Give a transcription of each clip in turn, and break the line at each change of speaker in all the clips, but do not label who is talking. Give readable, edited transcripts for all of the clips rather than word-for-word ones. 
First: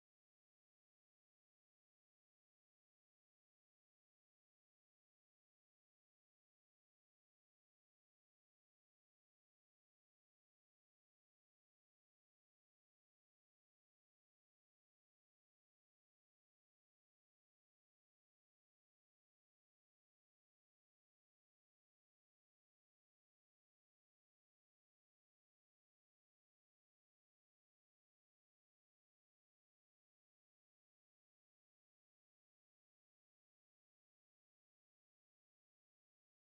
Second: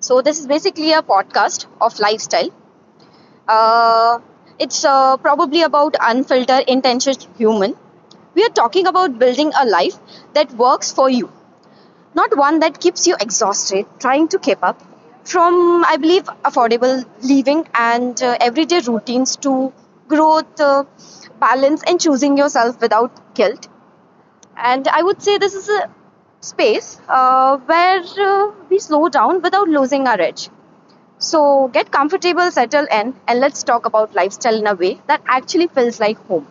So, this is basically a podcast of lifestyle. Uh, it's probably about unfiltered, intentions human. We are talking about building a life that works for you, not one that keeps you exhausted trying to keep up. From, I believe, affordable living and everyday routines to growth, balance, and choosing yourself without guilt. And I would say this is a space where we slow down without losing our edge. So get comfortable, settle in, and let's talk about lifestyle in a way that actually feels like home.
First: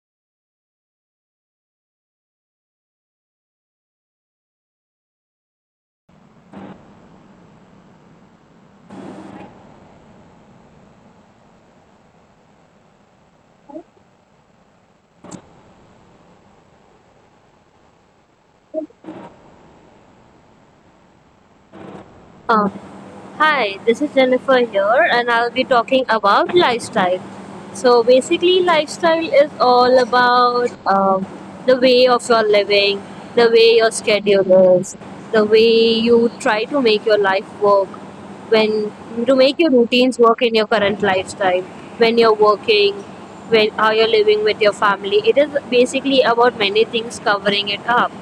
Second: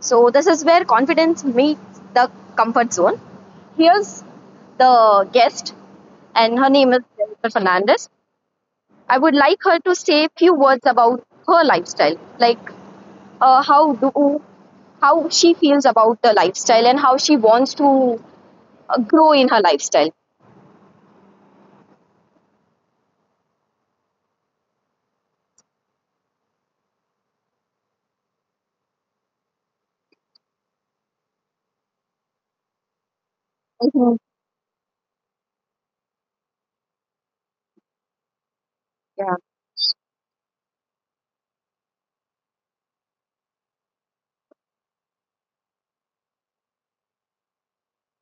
So this is where confidence meets the comfort zone. Here's the guest, and her name is Jennifer Fernandez. I would like her to say a few words about her lifestyle, like, uh, how do how she feels about the lifestyle and how she wants to grow in her lifestyle.
Uh, Hi, this is Jennifer here, and I'll be talking about lifestyle. So, basically, lifestyle is all about the way of your living, the way your
Mhm.
schedule is, the way you try to make your life work, when to
Yeah.
make your routines work in your current lifestyle, when you're working, when how you're living with your family. It is basically about many things covering it up,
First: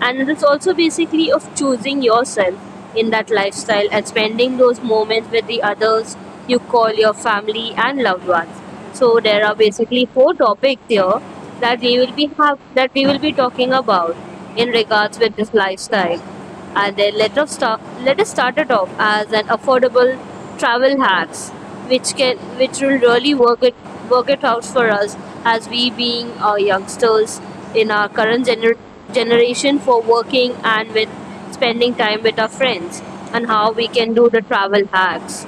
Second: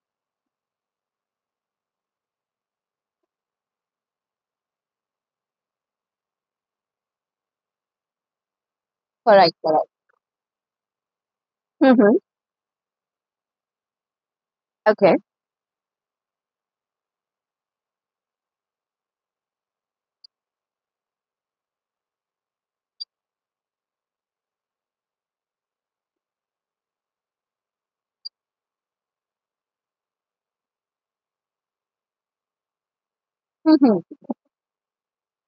and it is also basically of choosing yourself in that lifestyle and spending those moments with the others you call your family and loved ones. So there are
Correct. Correct.
basically four topics here that we will
Mm-hmm.
be have that we will be talking about in
Okay.
regards with this lifestyle, and their letter started off as an affordable travel hacks which can which will really work it out for us as we being youngsters in our generation for working and with spending time with our friends and how we can
Mm-hmm.
do the travel hacks.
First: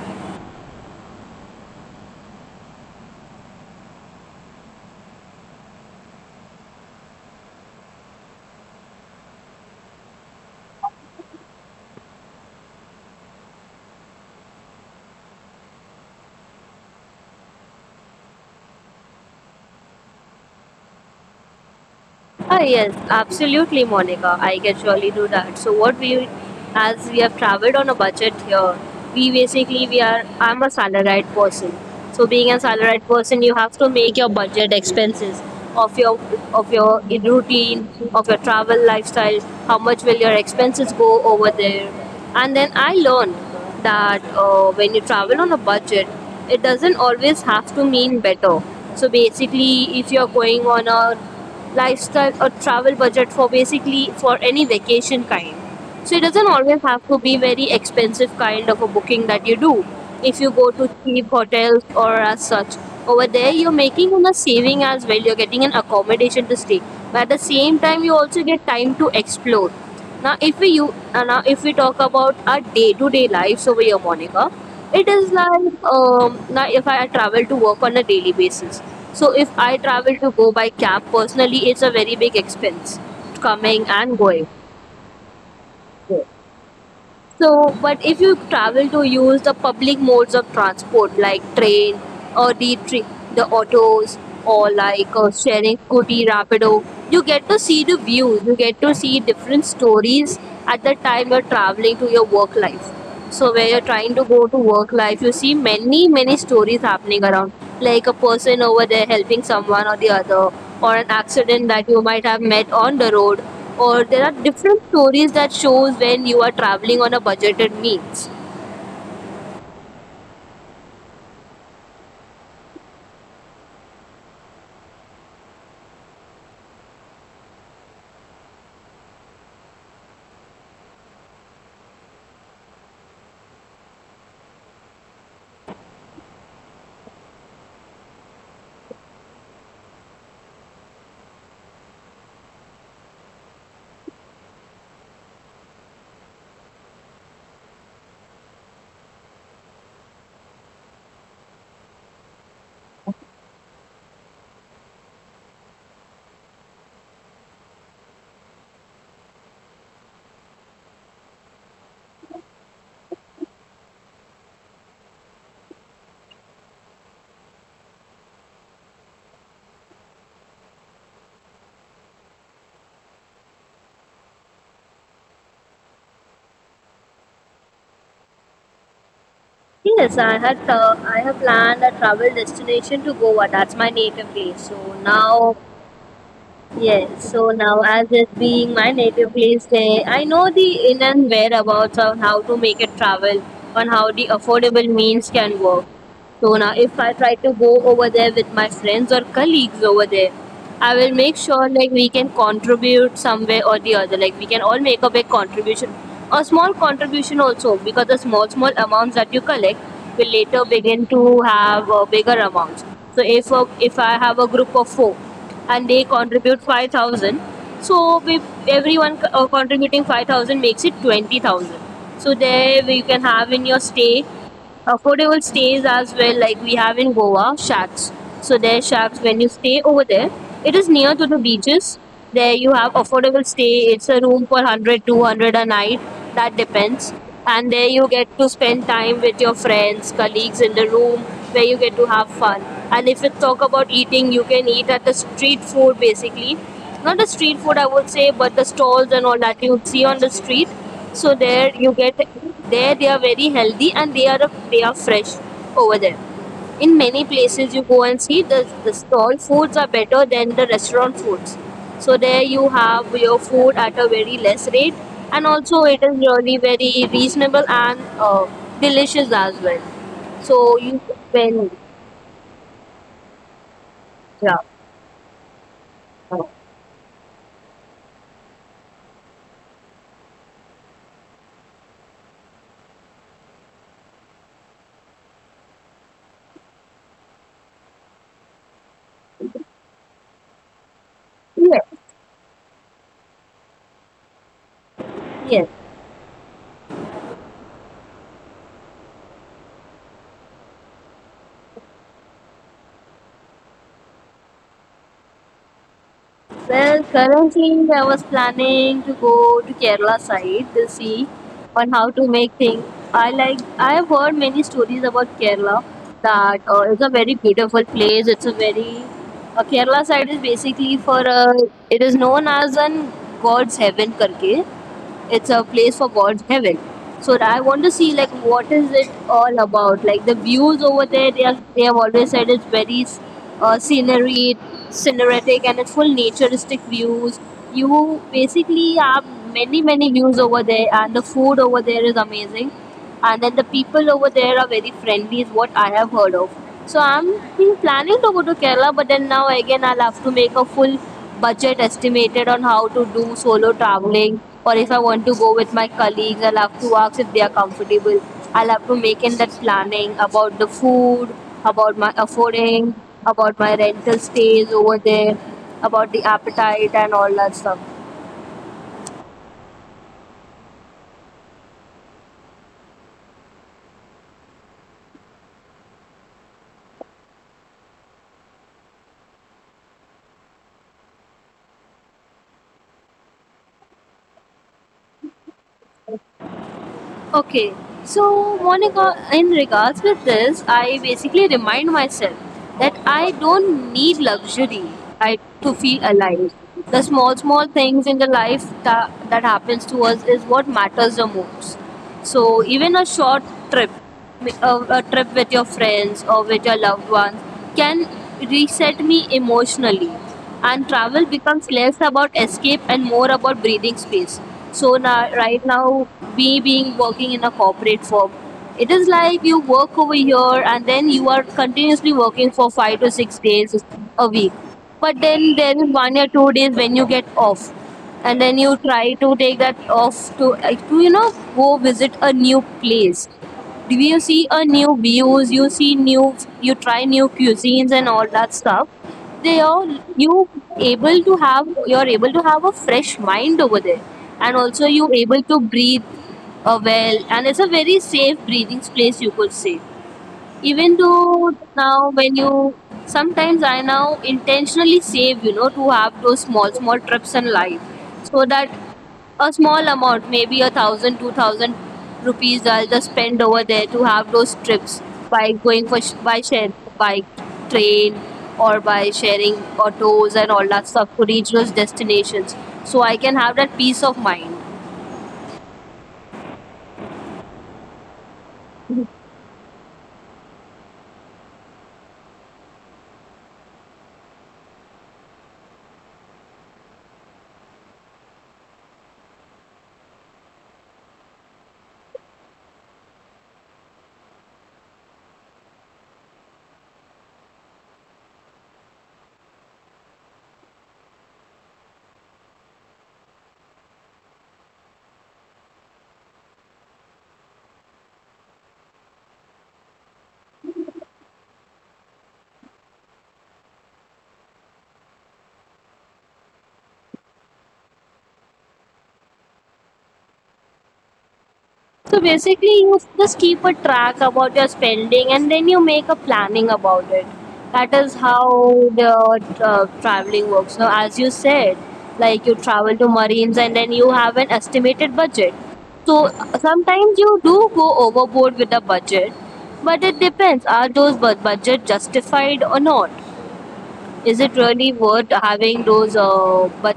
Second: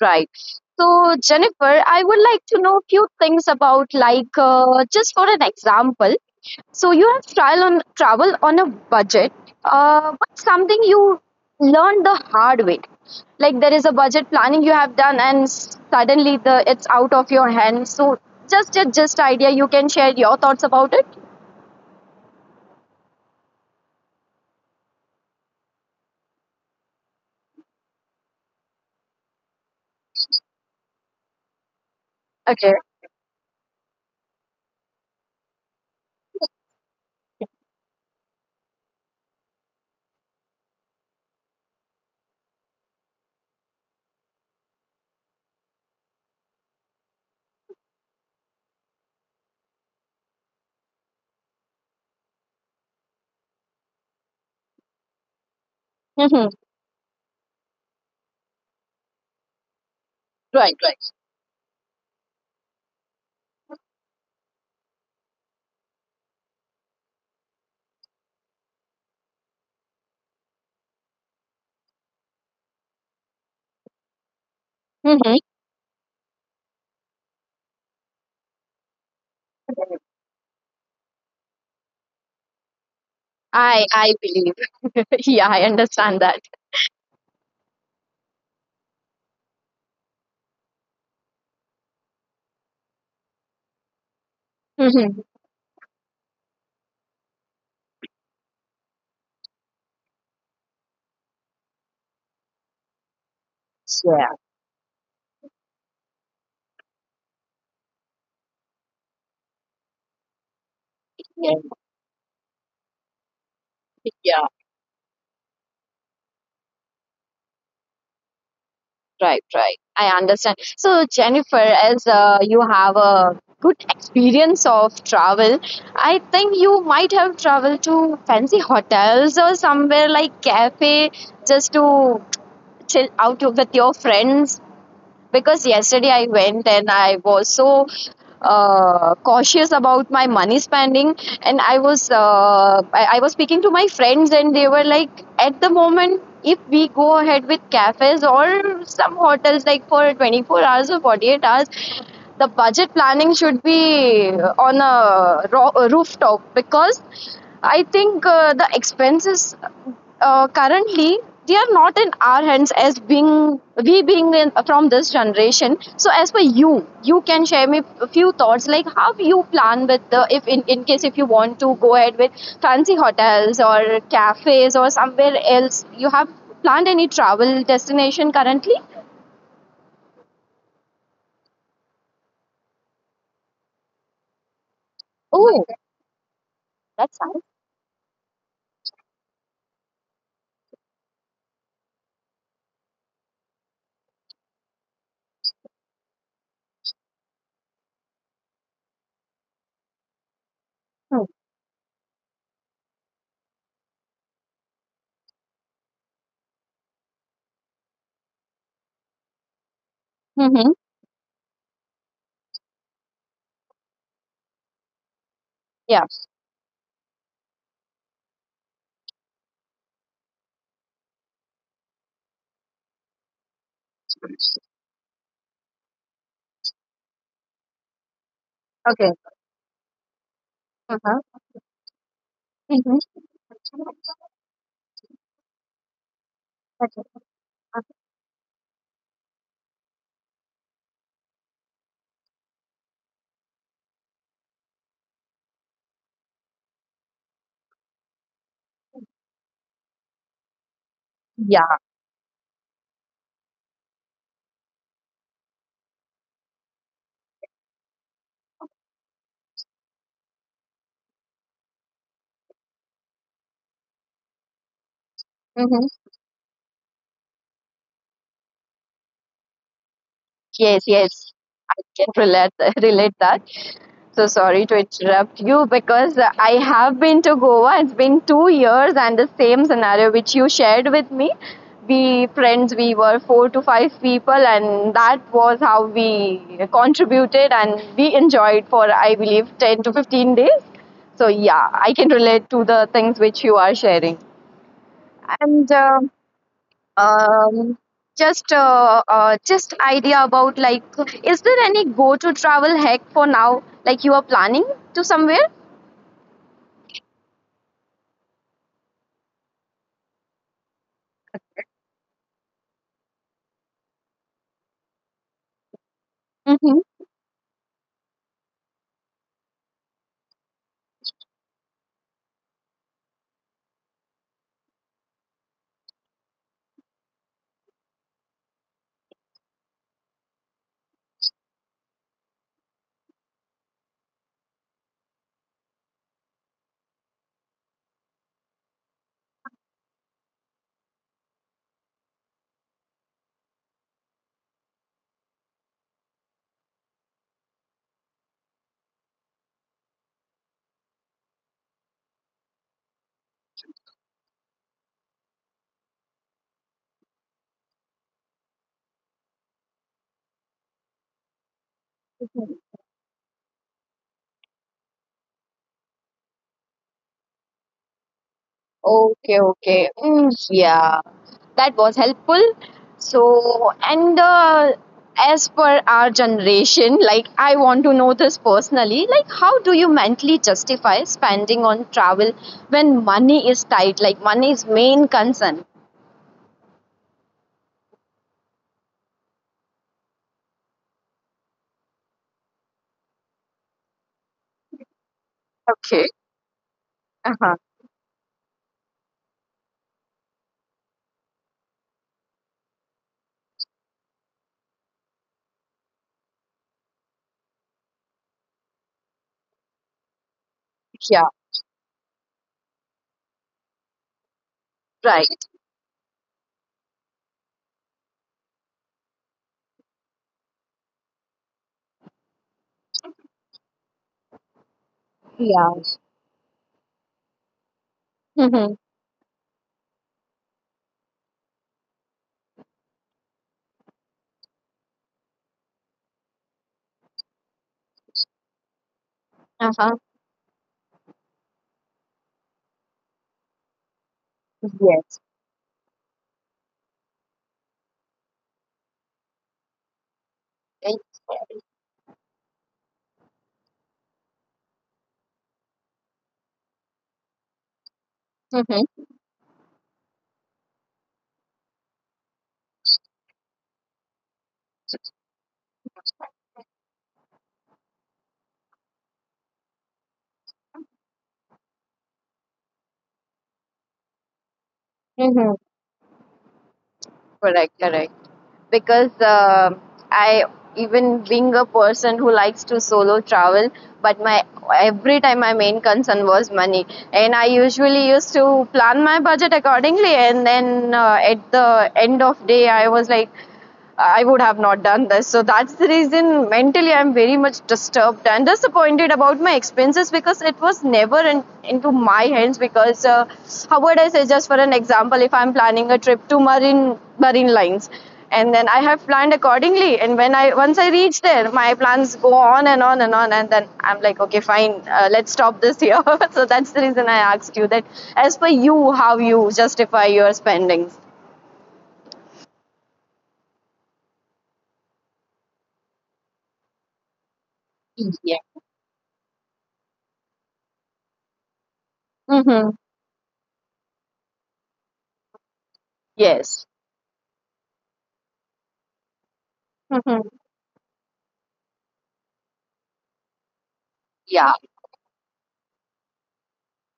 Right. So, Jennifer, I would like to know a few things about, like, just for an example. So, you have trial on travel on a budget, but something you learned the hard way. Like, there is a budget planning you have done, and suddenly the it's out of your hands. So, just idea, you can share your thoughts about it.
Ah, yes, absolutely, Monica. I can surely do that. So as we have traveled on a budget here, we basically we are. I'm a salaried person. So being a
Okay.
salaried person, you have to make your budget expenses of your of your routine, of your travel lifestyle. How much will your expenses go over there? And then I learned that when you travel on a budget, it doesn't always have to mean better. So basically, if you're going on a lifestyle or travel budget for basically for any vacation kind, so it
Mm-hmm.
doesn't always have to be very expensive kind of a booking that you do. If you go
Right.
to
Right.
cheap hotels or as such, over there you're making a saving as well. You're getting an accommodation to stay, but at the same time you also get time to explore. Now, if we you Now if we talk about our day-to-day lives over here, Monica, it is
Mm-hmm.
like now if I travel to work on a daily basis. So if I travel to go by cab personally, it's a very big expense coming
I
and going.
believe. Yeah, I understand that.
So, but if you travel to use the public modes of transport like train or the autos or like
Mhm.
sharing scooty, rapido, you get to see the views. You get to see different stories at the time you're traveling to your work life. So where you're trying to
Yeah.
go to work life, you see many many stories happening around, like a person over there helping someone or the other, or an
Yeah.
accident that you might have met on the road, or there are
Yeah,
different stories that shows when you are traveling on a budgeted means.
right, right. I understand. So Jennifer, as you have a good experience of travel, I think you might have traveled to fancy hotels or somewhere like cafe just to chill out with your friends because yesterday I went and I was so cautious about my money spending and I was speaking to my friends and they were like at the moment if we go ahead with cafes or some hotels like for 24 hours or 48 hours the budget planning should be on a rooftop because I think the expenses currently they are not in our hands as being we being from this generation. So as per you, you can share me a few thoughts like how you plan with the if in case if you want to go ahead with fancy hotels or cafes or somewhere else you have planned any travel destination currently?
Yes, I had I have planned a travel destination to Goa. That's my native place. So now.
Oh, that's
Yes,
nice.
so now as it being my native place there, I know the in and whereabouts of how to make it travel on how the affordable means can work. So now, if I try to go over there with my friends or colleagues over there, I will make sure like we can contribute some way or the other. Like we can all make a big contribution, a small contribution also, because the small small amounts that you collect will later
Mm-hmm.
begin to have bigger amounts. So if I have a group of four and
Yeah.
they contribute 5,000, so we, contributing 5,000 makes it 20,000. So there we can have in your stay affordable stays as well, like we have in Goa shacks. So there are shacks when you stay over there, it is near to
Mhm.
the beaches. There you have
Mhm.
affordable stay, it's a room for 100, 200 a night, that depends. And there you get to spend time with your friends colleagues in the room where you get to have fun. And if you talk about eating, you can eat at the street food basically, not the street food I would say, but the stalls and all that you see on the street. So
Yeah.
there you get, there they are very healthy and they are fresh over there. In many places you go and see, the stall foods are better than the restaurant foods. So there you have your food at a very less rate, and also
Mhm.
it is really very reasonable and delicious as well. So
Yes,
you
yes.
when
I can relate relate that. So
Yeah.
sorry to interrupt you because I have been to Goa. It's been 2 years, and the same scenario which you shared with me. We friends, we were four to five people, and that was how we contributed and we enjoyed for I believe 10 to 15 days. So yeah,
Yes.
I can relate to the things which you are sharing.
Yes.
And um just idea about like is there any go to travel hack for now like you are planning to somewhere.
Well, currently I was planning to go to Kerala side to see on how to make things. I have heard many stories about Kerala that
Mm-hmm.
it's a very beautiful place. It's a very Kerala side is basically it is known as an God's heaven karke, it's a place for God's heaven. So I want to see like what is it all about? Like the views over there, they have always said it's very scenery, cinematic, and it's full naturistic views. You basically have many many views over there, and the food over there is amazing, and then the people over there are very friendly is what I have heard of. So I'm been planning to go to Kerala, but then now again I'll have to make a full budget estimated on how to do solo traveling, or if I want to go with my colleagues I'll have to ask if they are comfortable. I'll have to make in that planning about the food, about my affording, about my rental stays over there, about the appetite and all that stuff.
Okay, okay. Mm, yeah, that was helpful. So and as per our generation, like I want to know this personally, like how do you mentally justify spending on travel when money is tight, like money is main concern.
Okay, so Monica, in regards with this, I basically remind myself that I don't need luxury to feel
Okay.
alive. The small,
Uh-huh.
small things in the life that happens to us is what matters the most. So even a short trip, a trip with your friends or with your loved ones, can reset me emotionally. And
Yeah.
travel becomes less about escape and more about breathing space. So
Right.
now, right now, me being working in a corporate firm, it is like you work over here and then you are continuously working for 5 to 6 days a week. But then
Yeah.
there is 1 or 2 days when you get off, and then you try to take that off to, like, to you know go visit a new place, do you see a new views, you see new, you try new cuisines and all that stuff. They all
Uh-huh.
you able to have a fresh mind over there, and also you
Yes.
able to breathe well, and it's a very safe breathing place you could say. Even though now when you sometimes I now intentionally save, you know, to have those small small trips in life, so that
Mm-hmm.
a small amount, maybe a thousand two thousand rupees, I'll just spend over there to have those trips, by going by share, by train, or by sharing autos and all that stuff to reach those destinations, so I can have that peace of mind.
Mm-hmm. Correct, correct. Because I, even being a person who likes to solo travel, but my every time my main concern was money, and I usually used to plan my budget accordingly. And then at the end of day, I was like. I would have not done this. So that's the reason mentally I'm very much disturbed and disappointed about my expenses because it was never into my hands. Because how would I say, just for an example, if I'm planning a trip to Marine Lines, and then I have planned accordingly, and when I once I reach there, my plans go on and on and on, and then I'm like, okay, fine, let's stop this here. So that's the reason I asked you that, as per you, how you justify your spendings.
So basically, you just keep a track about your spending and then you make a planning about it. That is
Yeah.
how the traveling works. Now, as you said, like you
Mm-hmm.
travel to Marines and then you have an estimated budget. So
Yes.
sometimes you do go overboard with the budget, but it
Mm-hmm.
depends, are those budget justified or not? Is
Yeah,
it really worth having those? Uh, but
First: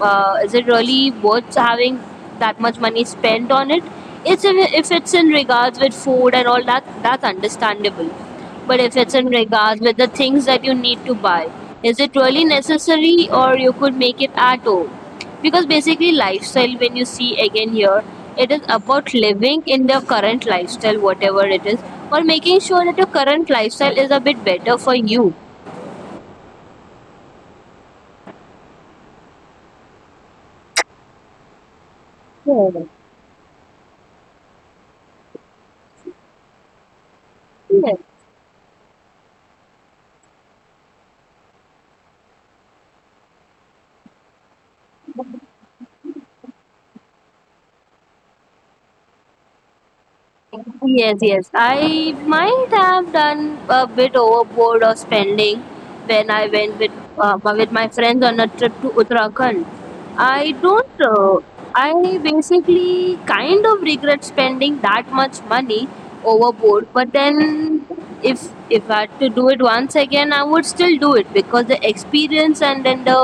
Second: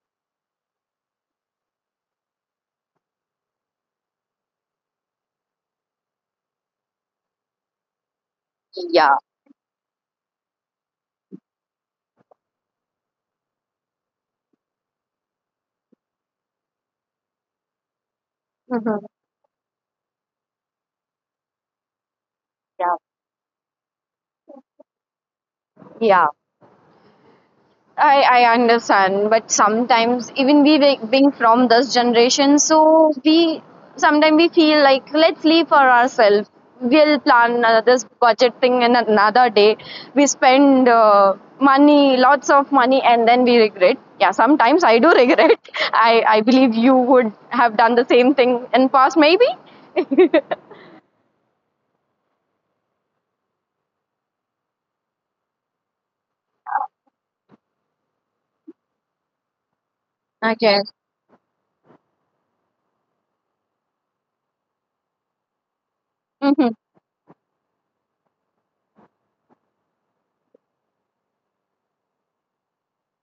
uh, is it really worth having that much money spent on it? If it's in regards with food and all that, that's understandable. But if it's
yeah,
in regards with the things that you need to buy, is it really necessary, or you could make it at home? Because basically, lifestyle when you see again here, it is about living in the current lifestyle, whatever it is, or making sure
yeah,
that your current lifestyle is a bit better for you.
yeah. I understand, but sometimes even being from this generation, so we sometimes we feel like let's live for ourselves. We'll plan
Yes,
this budget thing in another day. We spend money, lots of money, and then we regret. Yeah, sometimes I do regret. I believe you would have done the same thing in past, maybe.
yes, yes. I might have done a bit overboard of spending when I went with my friends on a trip to Uttarakhand. I
I guess.
don't. I basically kind of regret spending that much money
Hmm.
overboard. But then, if I had to do it once again, I would still do it, because the experience and then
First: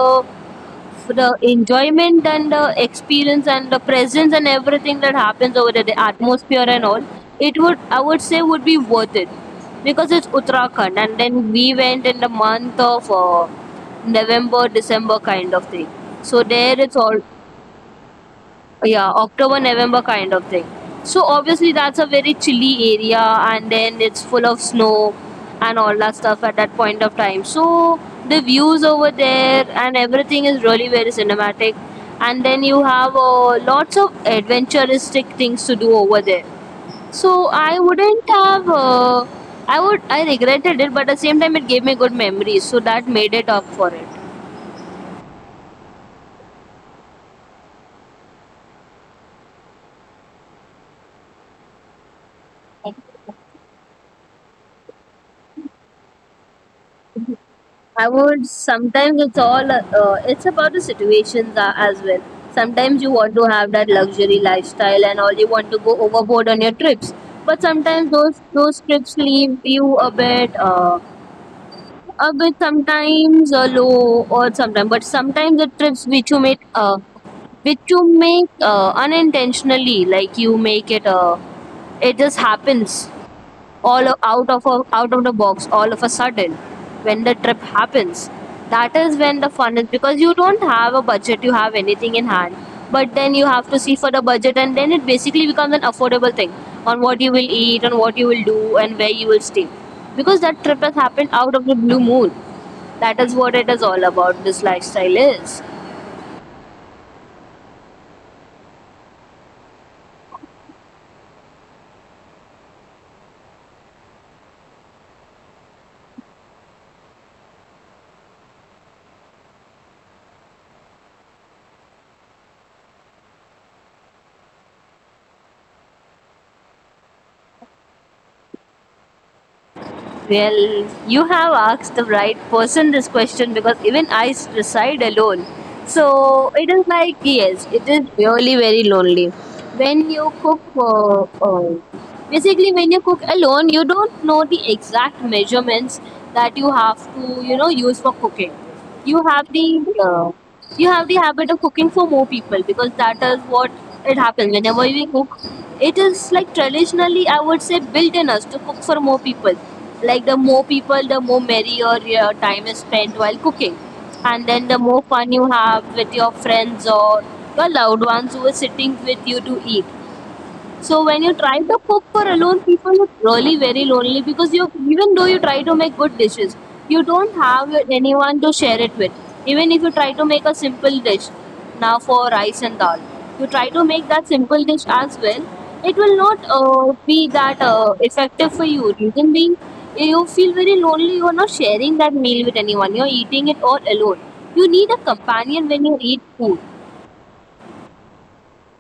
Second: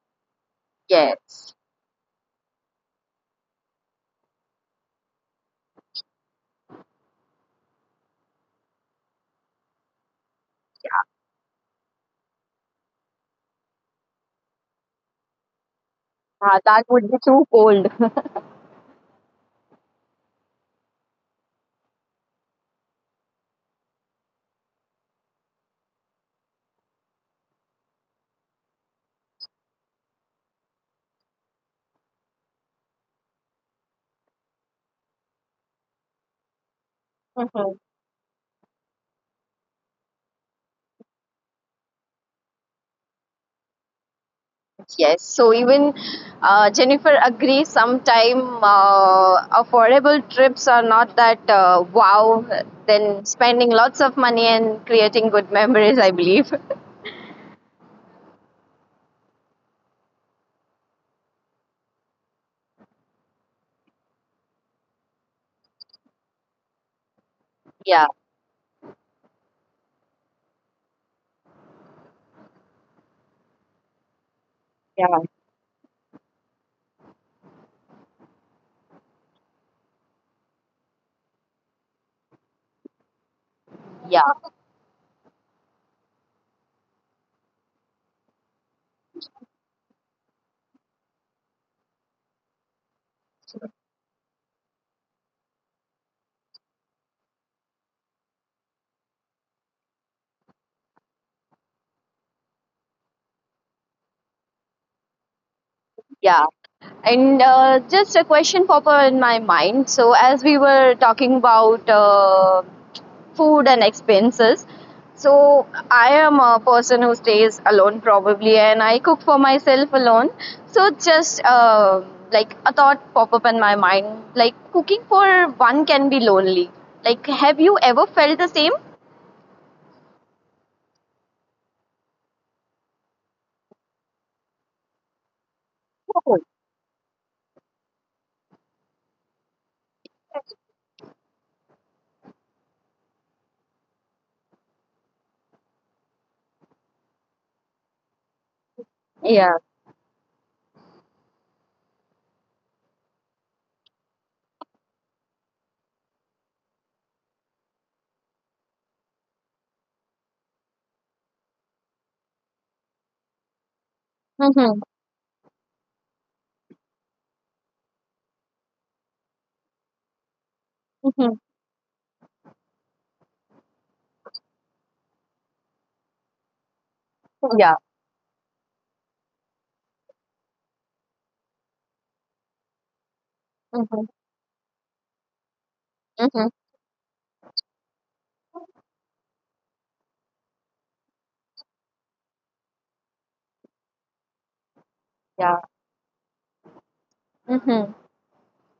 the
Yes.
enjoyment and the experience and the presence and everything that happens over there, the atmosphere and all, it would I would say would be worth it, because it's Uttarakhand, and then we went in the month of November, December kind of thing. So
Ah,
there,
that
it's
would
all
be too cold.
yeah, october november kind of thing. So obviously that's a very chilly area, and then it's full of snow and all that stuff at that point of time. So the views over there and everything is really very cinematic, and then you have lots of adventuristic things to do over there. So I wouldn't have I regretted it, but at the same time it gave me good memories, so that made it up for it.
Yes, so even Jennifer agrees. Sometime affordable trips are not that wow. Then spending lots of money and creating good memories, I believe.
I would sometimes it's all it's about the situations as well. Sometimes you want to have that luxury lifestyle and all, you want to go overboard on your trips, but
Yeah,
sometimes those trips leave you a bit sometimes low or sometimes. But
yeah,
sometimes the trips which you make unintentionally, like you make it it just happens all
yeah,
out of a, out of the box all of a sudden when the trip happens. That is when the fun is, because you don't have a budget, you have anything in hand, but then you have to see for the budget and then it basically becomes an affordable thing on what you will eat, on what you will do, and where you will stay, because that trip has happened out of the blue moon. That is what it is all about, this lifestyle is.
yeah. And just a question pop up in my mind. So as we were talking about food and expenses. So I am a person who stays alone probably, and I cook for myself alone. So just, like a thought pop up in my mind, like cooking for one can be lonely. Like, have you ever felt the same?
Well, you have asked the right person this question, because even reside alone.
Oh,
So it is like, yes, it is really very lonely. When you cook, basically, when you cook alone, you don't know the exact measurements that you have to, you know, use for cooking. You have
yeah.
the uh, you have the habit of cooking for more people, because that is what it happens whenever we cook. It is like traditionally I would say built in us to cook for more people. Like the more people, the more merrier your time is spent while cooking, and then the
Hmm.
more fun you have with your friends or your loved ones who are sitting with you to eat. So when you try to cook for alone people, it's really very lonely, because you even though you try to make good dishes, you don't have
Yeah.
anyone to share it with. Even if you try to make a simple dish, now for rice and dal, you try to make that simple dish as well. It will not
Hmm.
be that effective for you. Reason being, you feel very lonely. You are not sharing that meal with anyone. You are eating it all alone. You need a
Yeah.
companion when you eat food.
Hmm.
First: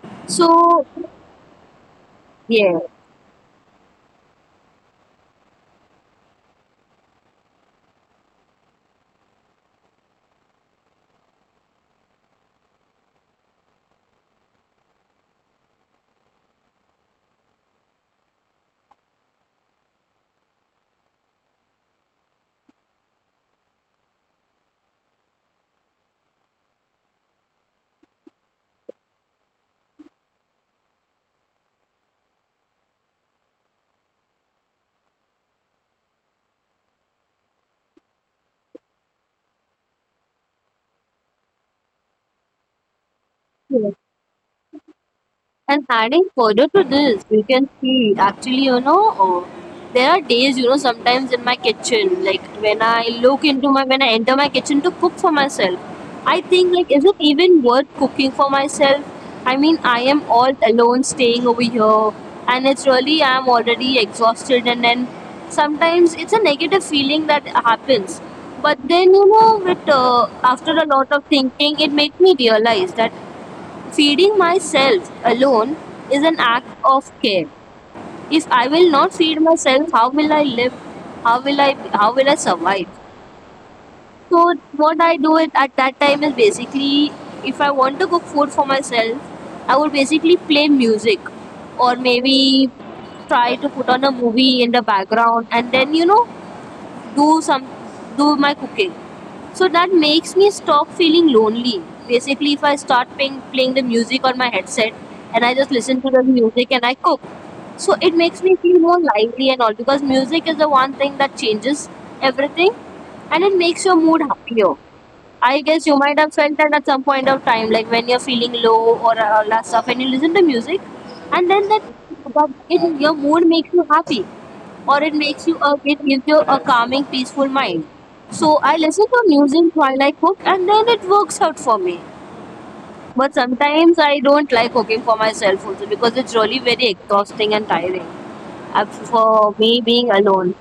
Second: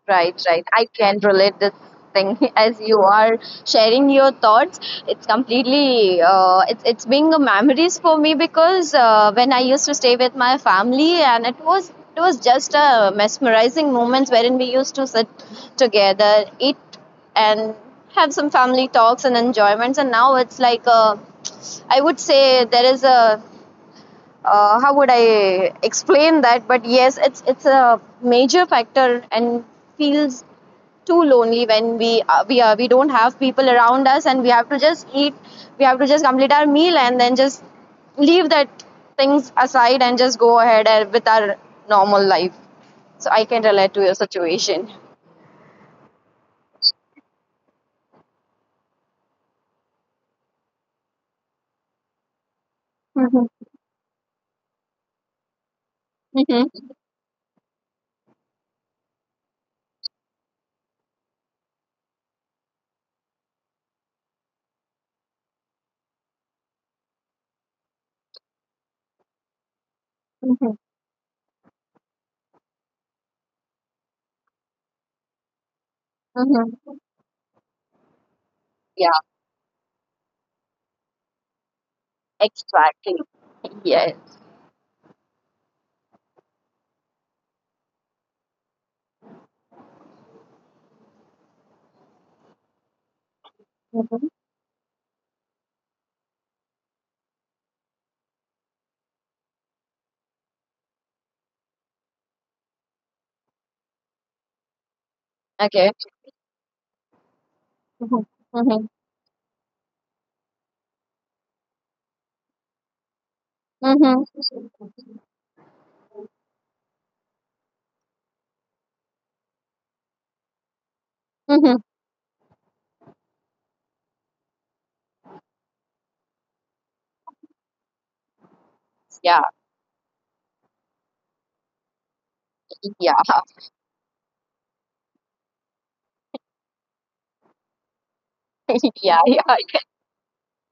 Right, right.
So
I can relate this thing
yeah.
as you are sharing your thoughts. It's completely it's being a memories for me because when I used to stay with my family and it was just a mesmerizing moments wherein we used to sit together, eat and have some family talks and enjoyments. And now it's like, I would say there is a, how would I explain that? But yes, it's a major factor and feels too lonely when we don't have people around us and we have to just eat, we have to just complete our meal and then just leave that things aside and just go ahead with our normal life, so I can relate to your situation.
And adding further to this, you can see actually, you know, there are days, you know, sometimes in my kitchen, like when I look
Mm-hmm.
into my, when I enter my kitchen to cook for myself, I think,
Mm-hmm.
like, is it even worth cooking for myself? I mean, I am all alone staying over here, and it's really, I'm already exhausted, and then sometimes it's a negative feeling that happens. But then, you know, with, after a lot of thinking, it made me realize that feeding myself alone is an act
Mm-hmm.
of care. If I will
Yeah,
not feed myself, how will I live? How will I survive?
exactly. Yes.
So what I do it at that time is basically if I want to cook food for myself, I would basically play music, or maybe try to put on a
Mhm.
movie in the background, and then you know do some do my cooking, so that makes me stop feeling lonely. Basically, if I start playing the music on my headset and I just
Okay.
listen to the music and I cook. So it
Mm-hmm.
makes me feel
Mm-hmm.
more lively and all, because music is the one thing that changes everything, and it makes your mood
Mm-hmm.
happier. I guess you might have felt that at some point of time, like when you're feeling low or all that stuff and you listen to music, and then
Mm-hmm.
that, that it, your mood makes you happy, or it makes you a it gives you a calming, peaceful mind. So I listen to
Yeah,
music while I cook, and then it works out for me.
yeah.
But sometimes I don't like cooking for myself also, because it's really very exhausting and tiring.
Yeah, yeah.
For me being alone,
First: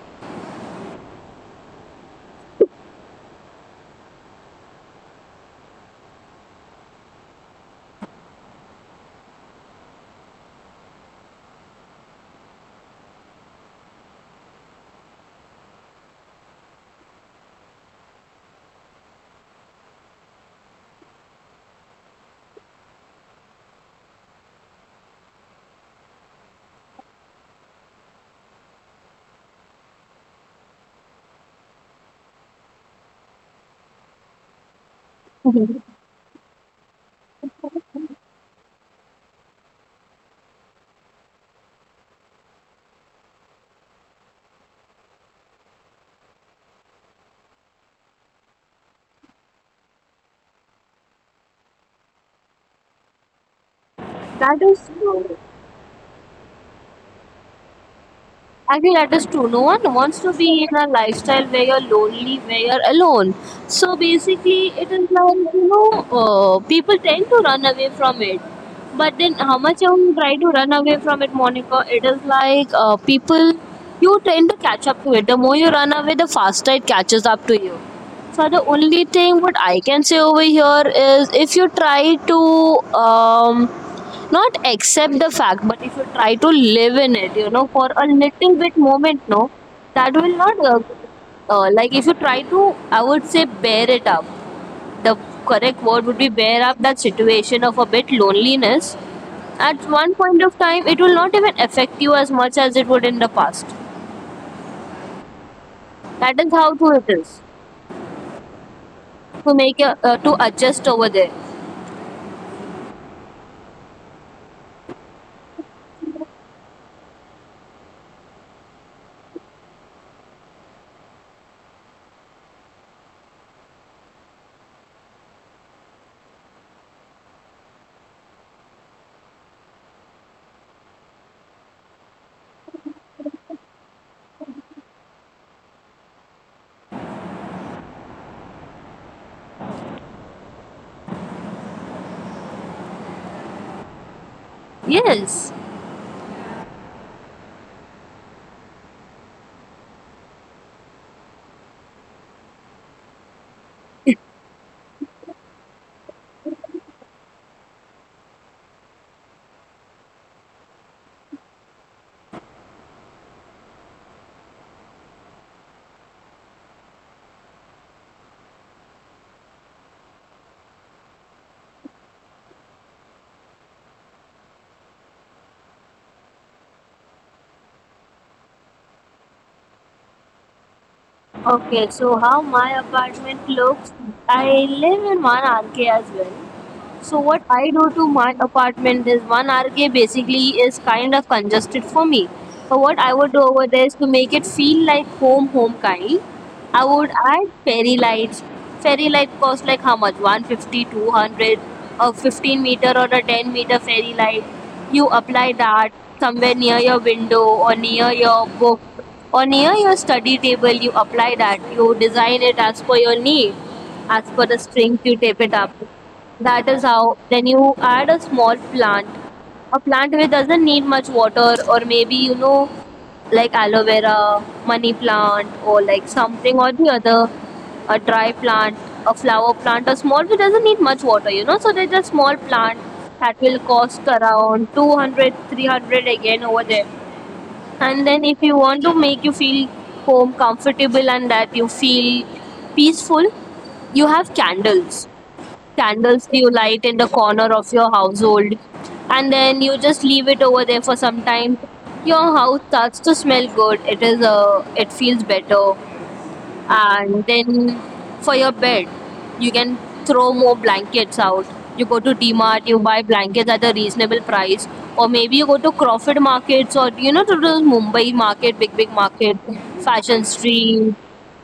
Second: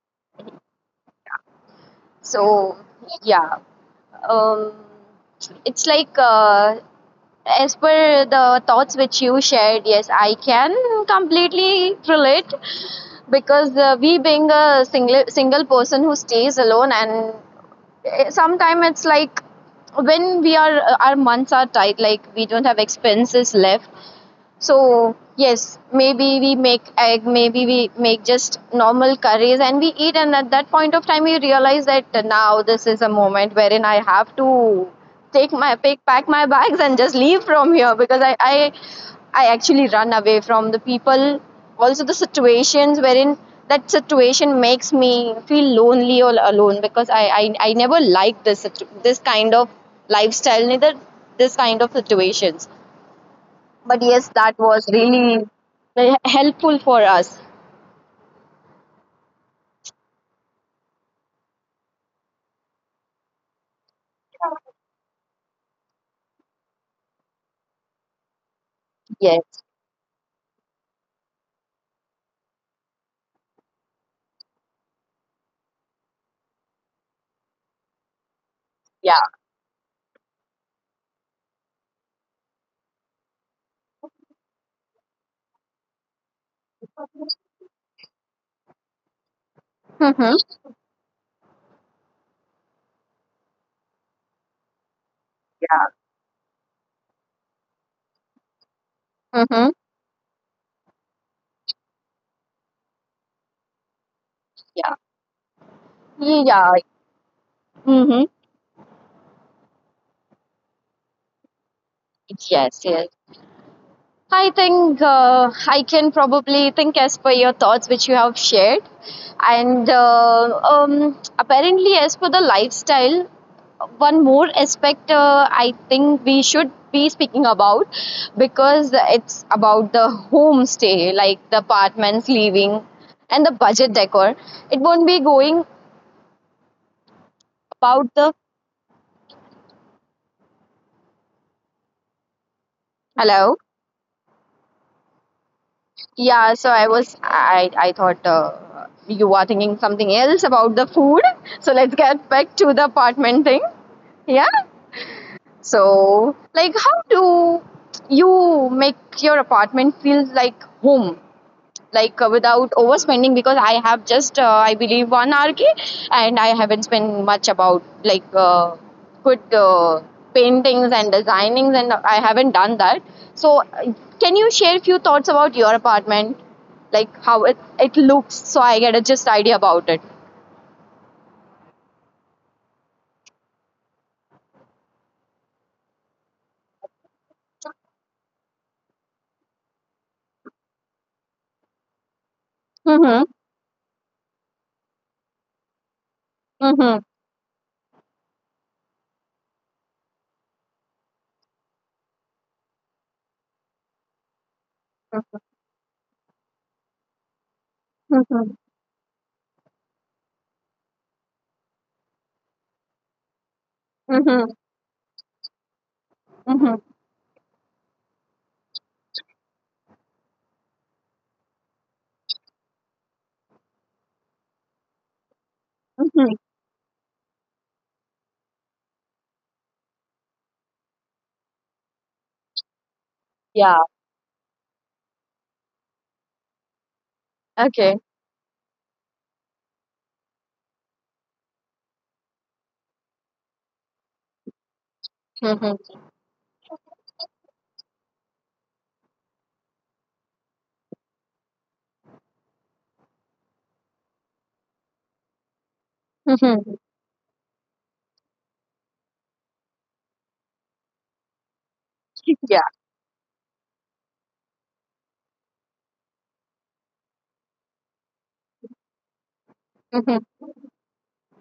So, yeah. um it's like, as per the thoughts which you shared, yes, I can completely relate because we being a single person who stays alone and sometimes it's like when we are our months are tight, like we don't have expenses left, so yes, maybe we make egg, maybe we make just normal curries and we eat. And at that point of time, we realize that now this is a moment wherein I have to take my
that
pick, pack my bags and just leave from here because I actually run away from the people. Also, the situations wherein that situation makes me feel lonely or alone because I never liked this kind of lifestyle, neither this kind of situations, but yes, that was
is true.
really very helpful for us.
Actually, that is true. No one wants to be in a lifestyle where you're lonely, where you're alone. So basically, it is like you know, people tend to run away from it. But then, how
Yes,
much you try to run away from it, Monica? It is like people you tend to catch up to it. The more you run away, the faster it catches up to you. So the only
yeah.
thing what I can say over here is if you try to not accept the fact, but if you try to live in it, you know, for a little bit moment no, that will
Mm-hmm.
not like if you try to I would say bear it up, the correct word would be bear up that situation of a bit loneliness.
Mm-hmm.
At one point of time it will not even affect you as much as it would in the past.
Yeah,
That is how
yeah.
true it is
Mm-hmm.
to make a, to adjust over there.
Yes, yes, I think I can probably think as per your thoughts, which you have shared. And apparently, as per the lifestyle, one more aspect I think we should be speaking about because it's about the homestay, like the apartments living and the budget decor. It won't be going about the hello.
Yes.
Yeah, so I was I thought you are thinking something else about the food. So let's get back to the apartment thing. Yeah. So like, how do you make your apartment feel like home? Like, without overspending because I have just, I believe one RK and I haven't spent much about like, good paintings and designings, and I haven't done that. So can you share a few thoughts about your apartment, like how it looks, so I get a just idea about it.
Okay, so how my apartment looks, I live in 1 RK as well. So what I do to my apartment is 1 RK basically is kind of congested for me. So what I
Mm-hmm.
would do over there is to make it feel like home, home kind. I
Mm-hmm.
would add fairy lights. Fairy light costs like how much? 150, 200, 200, a 15 meter or a 10-meter fairy light. You apply that somewhere near your window or near your
Mm-hmm.
book or near your study table. You apply that. You design it as per your need, as per
Mm-hmm.
the strings you tape it up. That is
Mm-hmm.
how. Then you add a small plant, a plant which doesn't need much water, or maybe you know, like aloe vera, money plant, or like
Mm-hmm.
something or the other, a dry plant, a flower plant, a small which doesn't need much water, you know. So there's a small plant that will
Yeah.
cost around 200, 300 again over there.
Okay.
And then if you want to make you feel home comfortable and that you feel peaceful, you have candles,
Mm-hmm.
candles you light in the corner of your household, and then you just leave it over there for some time. Your house starts to smell good, it is it feels better.
Mm-hmm.
And then for your bed you can throw more blankets out. You go to D
Yeah.
Mart, you buy blankets at a reasonable price, or maybe you go to crawford markets, or you know, to the mumbai market, big big market, fashion
Mm-hmm.
street,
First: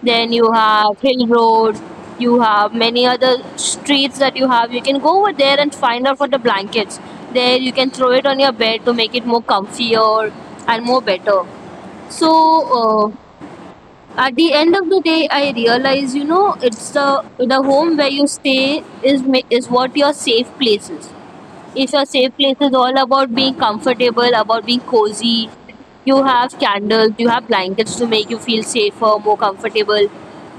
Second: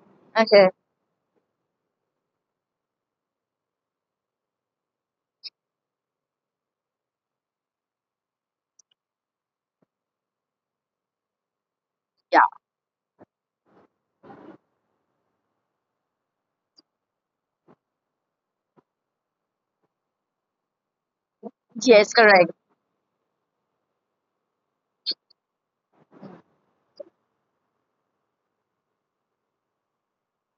then you
Okay.
have hill road, you have many other streets that you have, you can go over there and find out for the blankets. There you can throw it on your bed to make it more comfier and more better. So
Yeah.
at the end of the day I realize, you know, it's the home where you stay is what your safe place is. If your
Yes.
safe
Correct.
place is all about being comfortable, about being cozy, you have candles, you have blankets to make you feel safer, more comfortable.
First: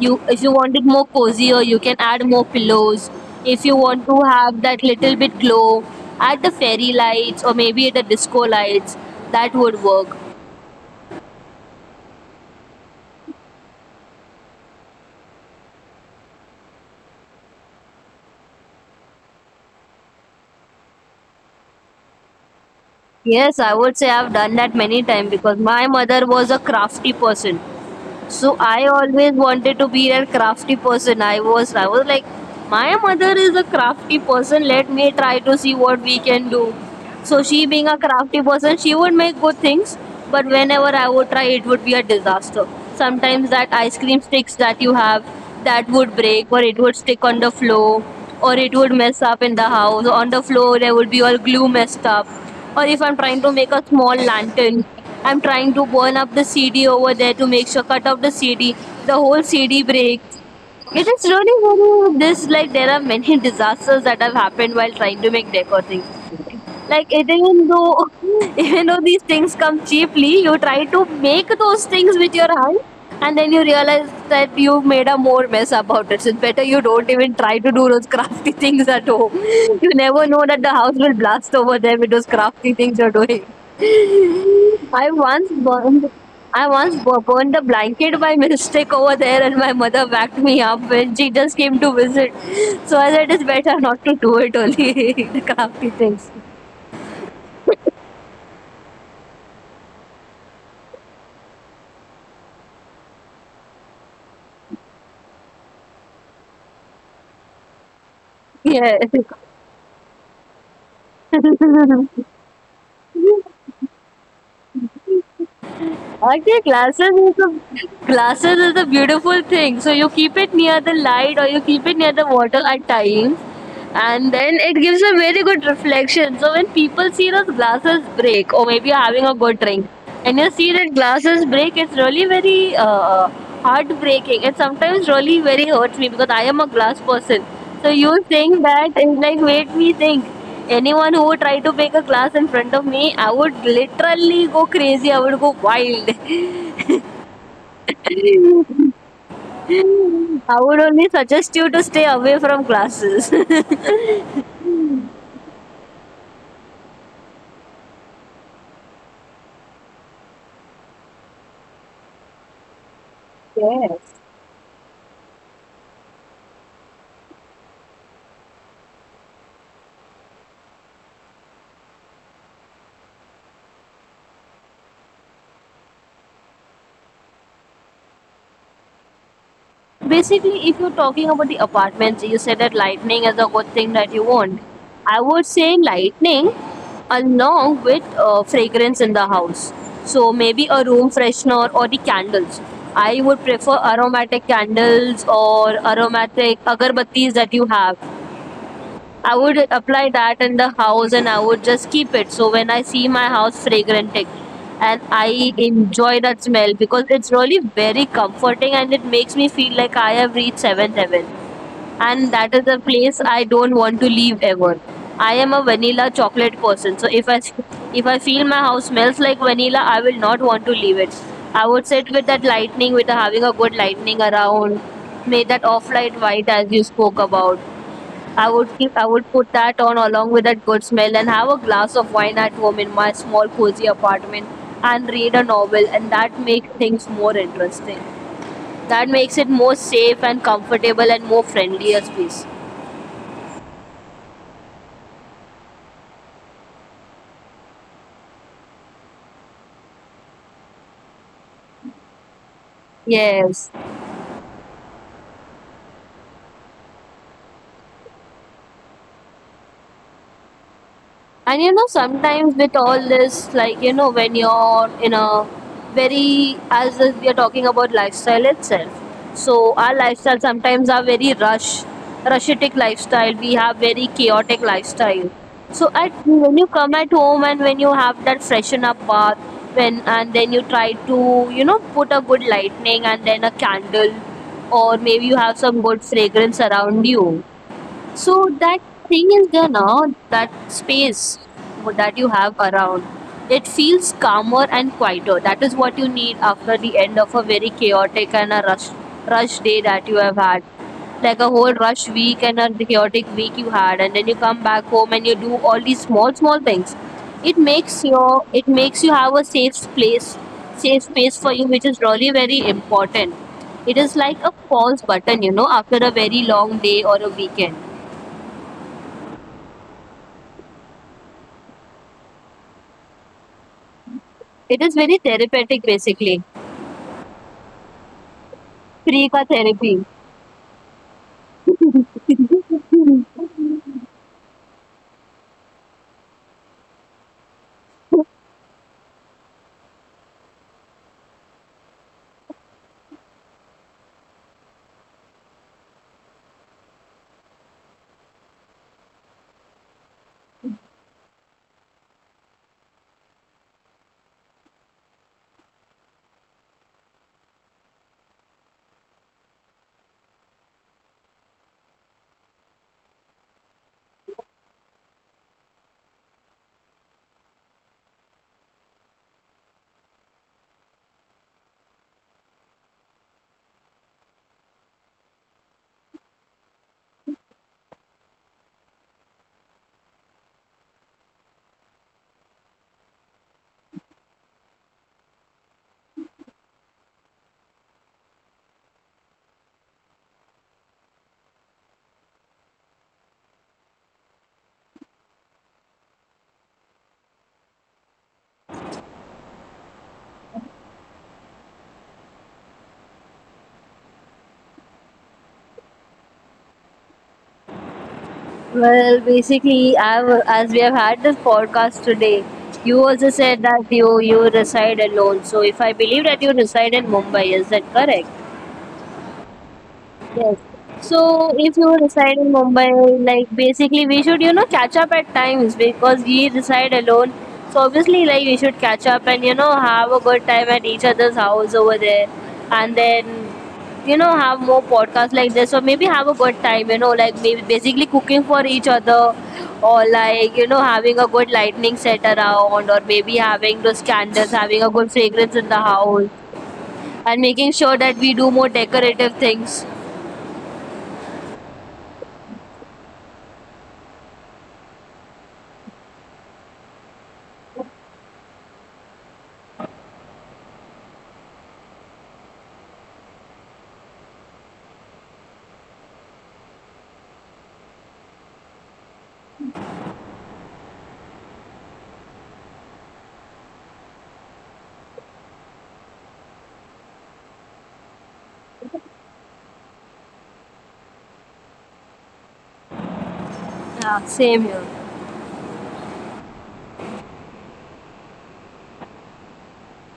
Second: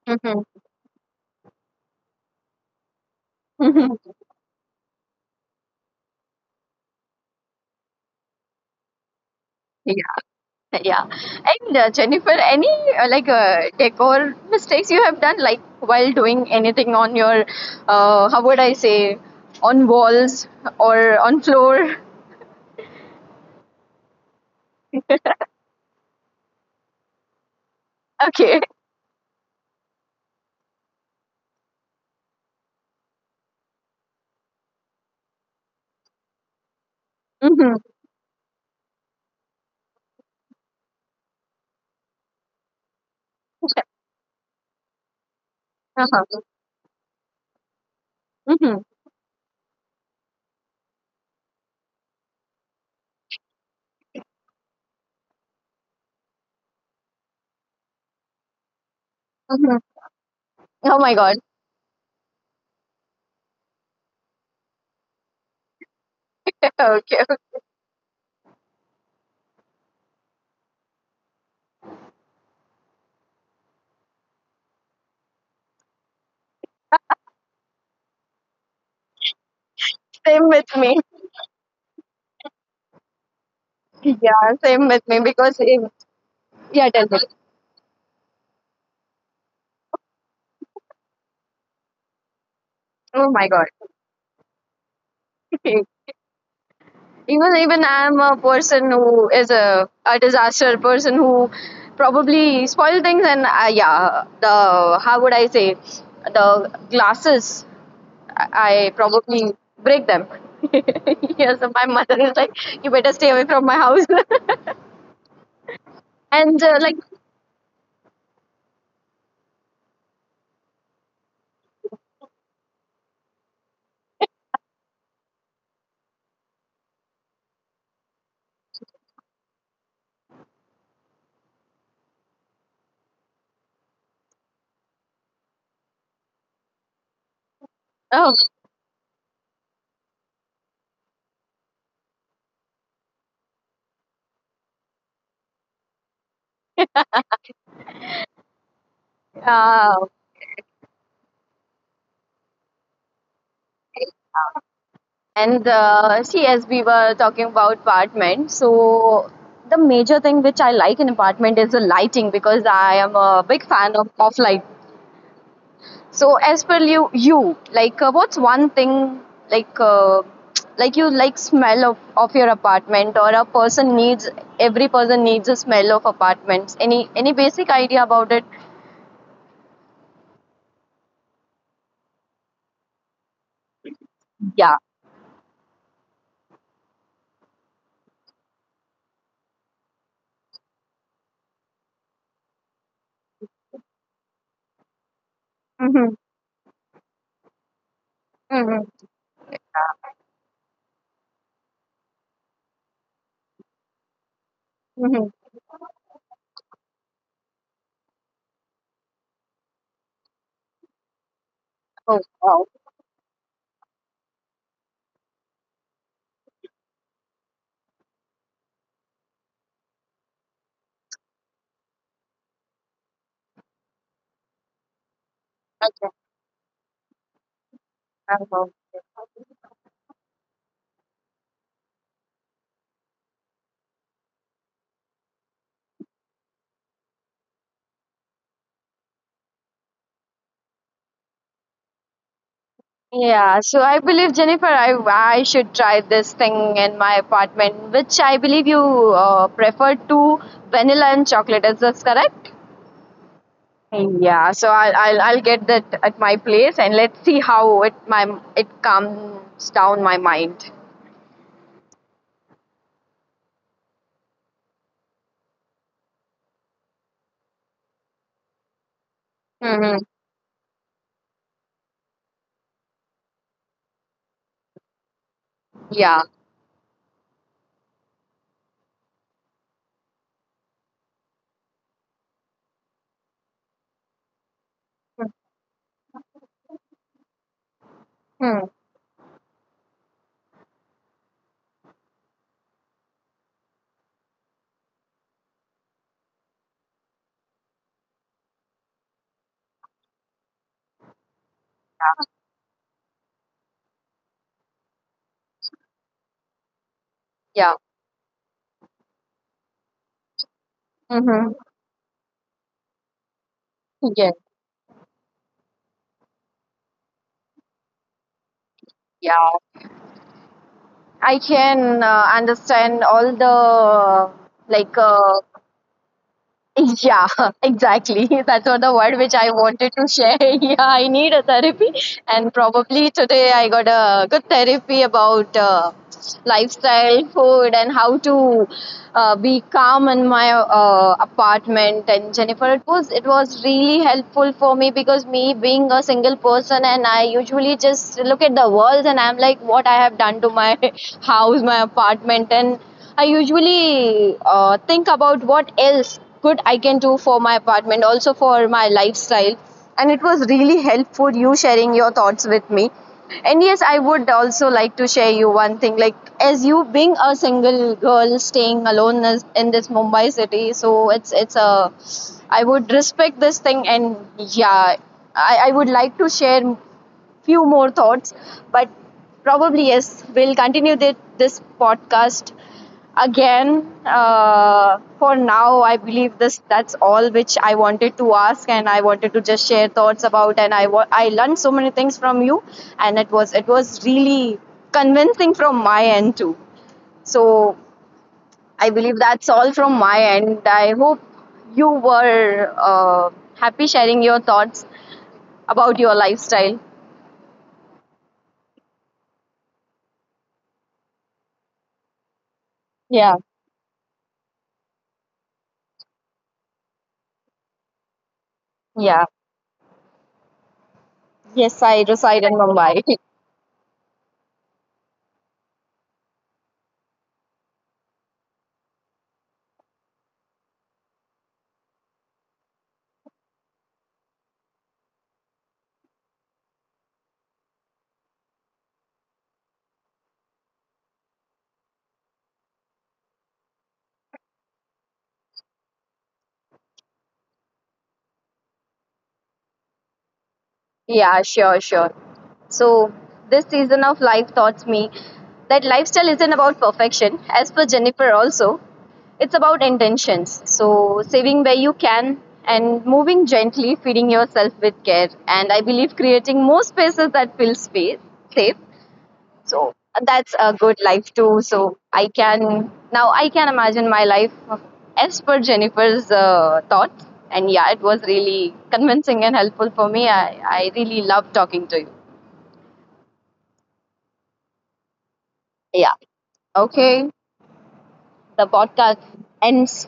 You if you
Mm-hmm.
want it more cozier, you can add more pillows. If you want
Mm-hmm.
to have that little bit glow, add the fairy lights or maybe the disco lights. That would work.
Yeah. And Jennifer, any like, decor mistakes you have done, like while doing anything on your, how would I say, on walls or on floor?
Yes, I would say I've done that many times because my mother was a crafty person. So
Okay.
I always wanted to be a crafty person. I was like, my mother is a crafty person. Let me try to see what we can do. So she
Mm-hmm.
being a crafty person, she would make good things, but whenever I would try, it would be a disaster. Sometimes that ice cream sticks that you have that would break, or it would stick on the floor, or it
Mm-hmm.
would mess up in the house. On the floor, there would be all glue messed up. Or if I'm trying to make a small lantern, I'm trying to burn up the CD over there to make sure cut off the CD. The whole
Hmm.
CD breaks.
Oh
It
my
is
God.
really very this, like there are many disasters that have happened while trying to make decor things. Like
Okay.
even though even though these things come cheaply, you try to make those things with your hand, and then you realize that you made a more mess about it. So it's better you don't even try to do those crafty things at home. You never
Same
know
with
that the
me.
house will blast over there with those crafty things you're doing.
Yeah, same with
I
me
once
because, if,
burned I
yeah,
once
tell me.
burned a blanket by mistake over there, and my mother backed me up when she just came to visit. So I
Oh
said
my
it's
God.
better not to do it only. The crafty things.
Even I'm a person who is a disaster person who probably spoil things and I, yeah, the, how would I say, the glasses, I I
Yeah.
probably break them. Yes, my mother is like, you better stay away from my house. and
Actually,
uh, like,
glasses is a beautiful thing. So you keep it near the light or you keep it near the water at times, and then it gives a very good reflection. So when people see those glasses break, or maybe you're having a good drink, and you see that glasses break, it's really very heartbreaking. It sometimes really very hurts me because I am a glass person. So you
oh,
think that it like made me think. Anyone who would try to make a class in front of me, I would literally go crazy. I would go wild.
uh,
I would only suggest you to stay away from classes.
and see, as we were talking about apartment, so the major thing which I like in apartment is the lighting because I am a big fan of
Yes.
off. So as per you, you like, what's one thing, like, like you like smell of your apartment, or a person needs every person needs a smell of apartments. Any basic idea about it?
Basically, if you're talking about the apartments, you said that lightning is a good thing that you want.
Yeah.
I would say lightning along with fragrance in the house. So maybe a room freshener or the candles. I would prefer aromatic candles or
Mm-hmm.
aromatic agarbattis that you have.
Mm-hmm.
I would apply that in the house and I would just keep it. So when I see my house fragranting and
Mm-hmm.
I enjoy that smell because it's really very comforting and it makes me feel like I have reached seventh heaven.
Oh
And that is
wow.
a place I don't want to leave ever. I am a vanilla chocolate person. So if I feel my house smells like vanilla, I will not want to leave it. I would sit with that lightning with having a good lightning around, made that off
Okay.
light white as you spoke about. I would
Wow.
keep, I would put that on along with that good smell and have a glass of wine at home in my small cozy apartment and read a novel, and that makes things more interesting. That makes it more safe and comfortable and more friendlier space.
Yeah, so I believe Jennifer, I should try this thing in my apartment, which I believe you prefer to vanilla and chocolate. Is this correct?
Yes.
Yeah, so I'll get that at my place and let's see how it my it calms down my mind.
And you know, sometimes with all this, like, you know, when you're in a very, as if we are talking about lifestyle itself. So, our
Hmm.
lifestyle sometimes are very rush, rushitic lifestyle. We have very chaotic lifestyle. So, at
Yeah.
when you come at home and when you have that freshen up bath, when and then you try to, you know, put a good lightning and then a candle, or maybe you have some good fragrance around you so
Hmm.
that thing is there now, that space that you have around, it feels calmer and quieter. That is what you need after the end of a very chaotic and a rush day that you have had. Like a whole rush week and a chaotic week you had, and then you come back home and you do all these small small things. It
Yeah.
makes your it makes you have a safe place, safe space for
Hmm.
you, which is really very important. It is
Yeah.
like a pause button, you know, after a very long day or a weekend.
Yeah. I can understand all the,
It is
like,
very therapeutic, basically.
yeah. Exactly. That's what the word
Free
which
ka
I wanted
therapy.
to share. Yeah, I need a therapy and probably today I got a good therapy about lifestyle, food, and how to be calm in my apartment. And Jennifer, it was really helpful for me because me being a single person, and I usually just look at the walls, and I'm like, what I have done to my house, my apartment, and I usually think about what else good I can do for my apartment, also for my lifestyle, and it was really helpful you sharing your thoughts with me. And yes, I would also like to share you one thing, like as you being a single girl staying alone in this Mumbai city, so it's, a, I would respect this thing, and yeah, I would like to share few more thoughts, but probably yes, we'll continue this podcast again. For now, I believe this, that's all which I wanted to ask, and I wanted to just share thoughts about, and I learned so many things from you, and it was really convincing from my end too. So I believe that's all from my end. I hope you were happy sharing your thoughts about your lifestyle.
Well, basically, I've, as we have had this podcast today, you also
Yeah,
said that you reside alone. So, if I believe that you reside in Mumbai, is that correct?
yeah.
Yes. So if you
Yes, I
reside in
reside in
Mumbai,
Mumbai.
like basically we should, you know, catch up at times because we reside alone. So obviously like we should catch up and, you know, have a good time at each other's house over there and then you know have more podcasts like this or maybe have a good time, you know, like maybe basically cooking for each other or like, you know, having a good lightning set around or maybe having those candles, having a good fragrance in the house and making sure that we do more decorative things.
Yeah, sure, sure. So, this season of life taught me that lifestyle isn't about perfection, as per Jennifer, also. It's about intentions. So, saving where you can and moving gently, feeding yourself with care. And I believe creating more spaces that feel space, safe, so that's a good life too. So I can now I can imagine my life as per Jennifer's thoughts. And yeah, it was really convincing and helpful for me. I really love talking to you.
Yeah, same here.
Yeah. Okay. The podcast ends.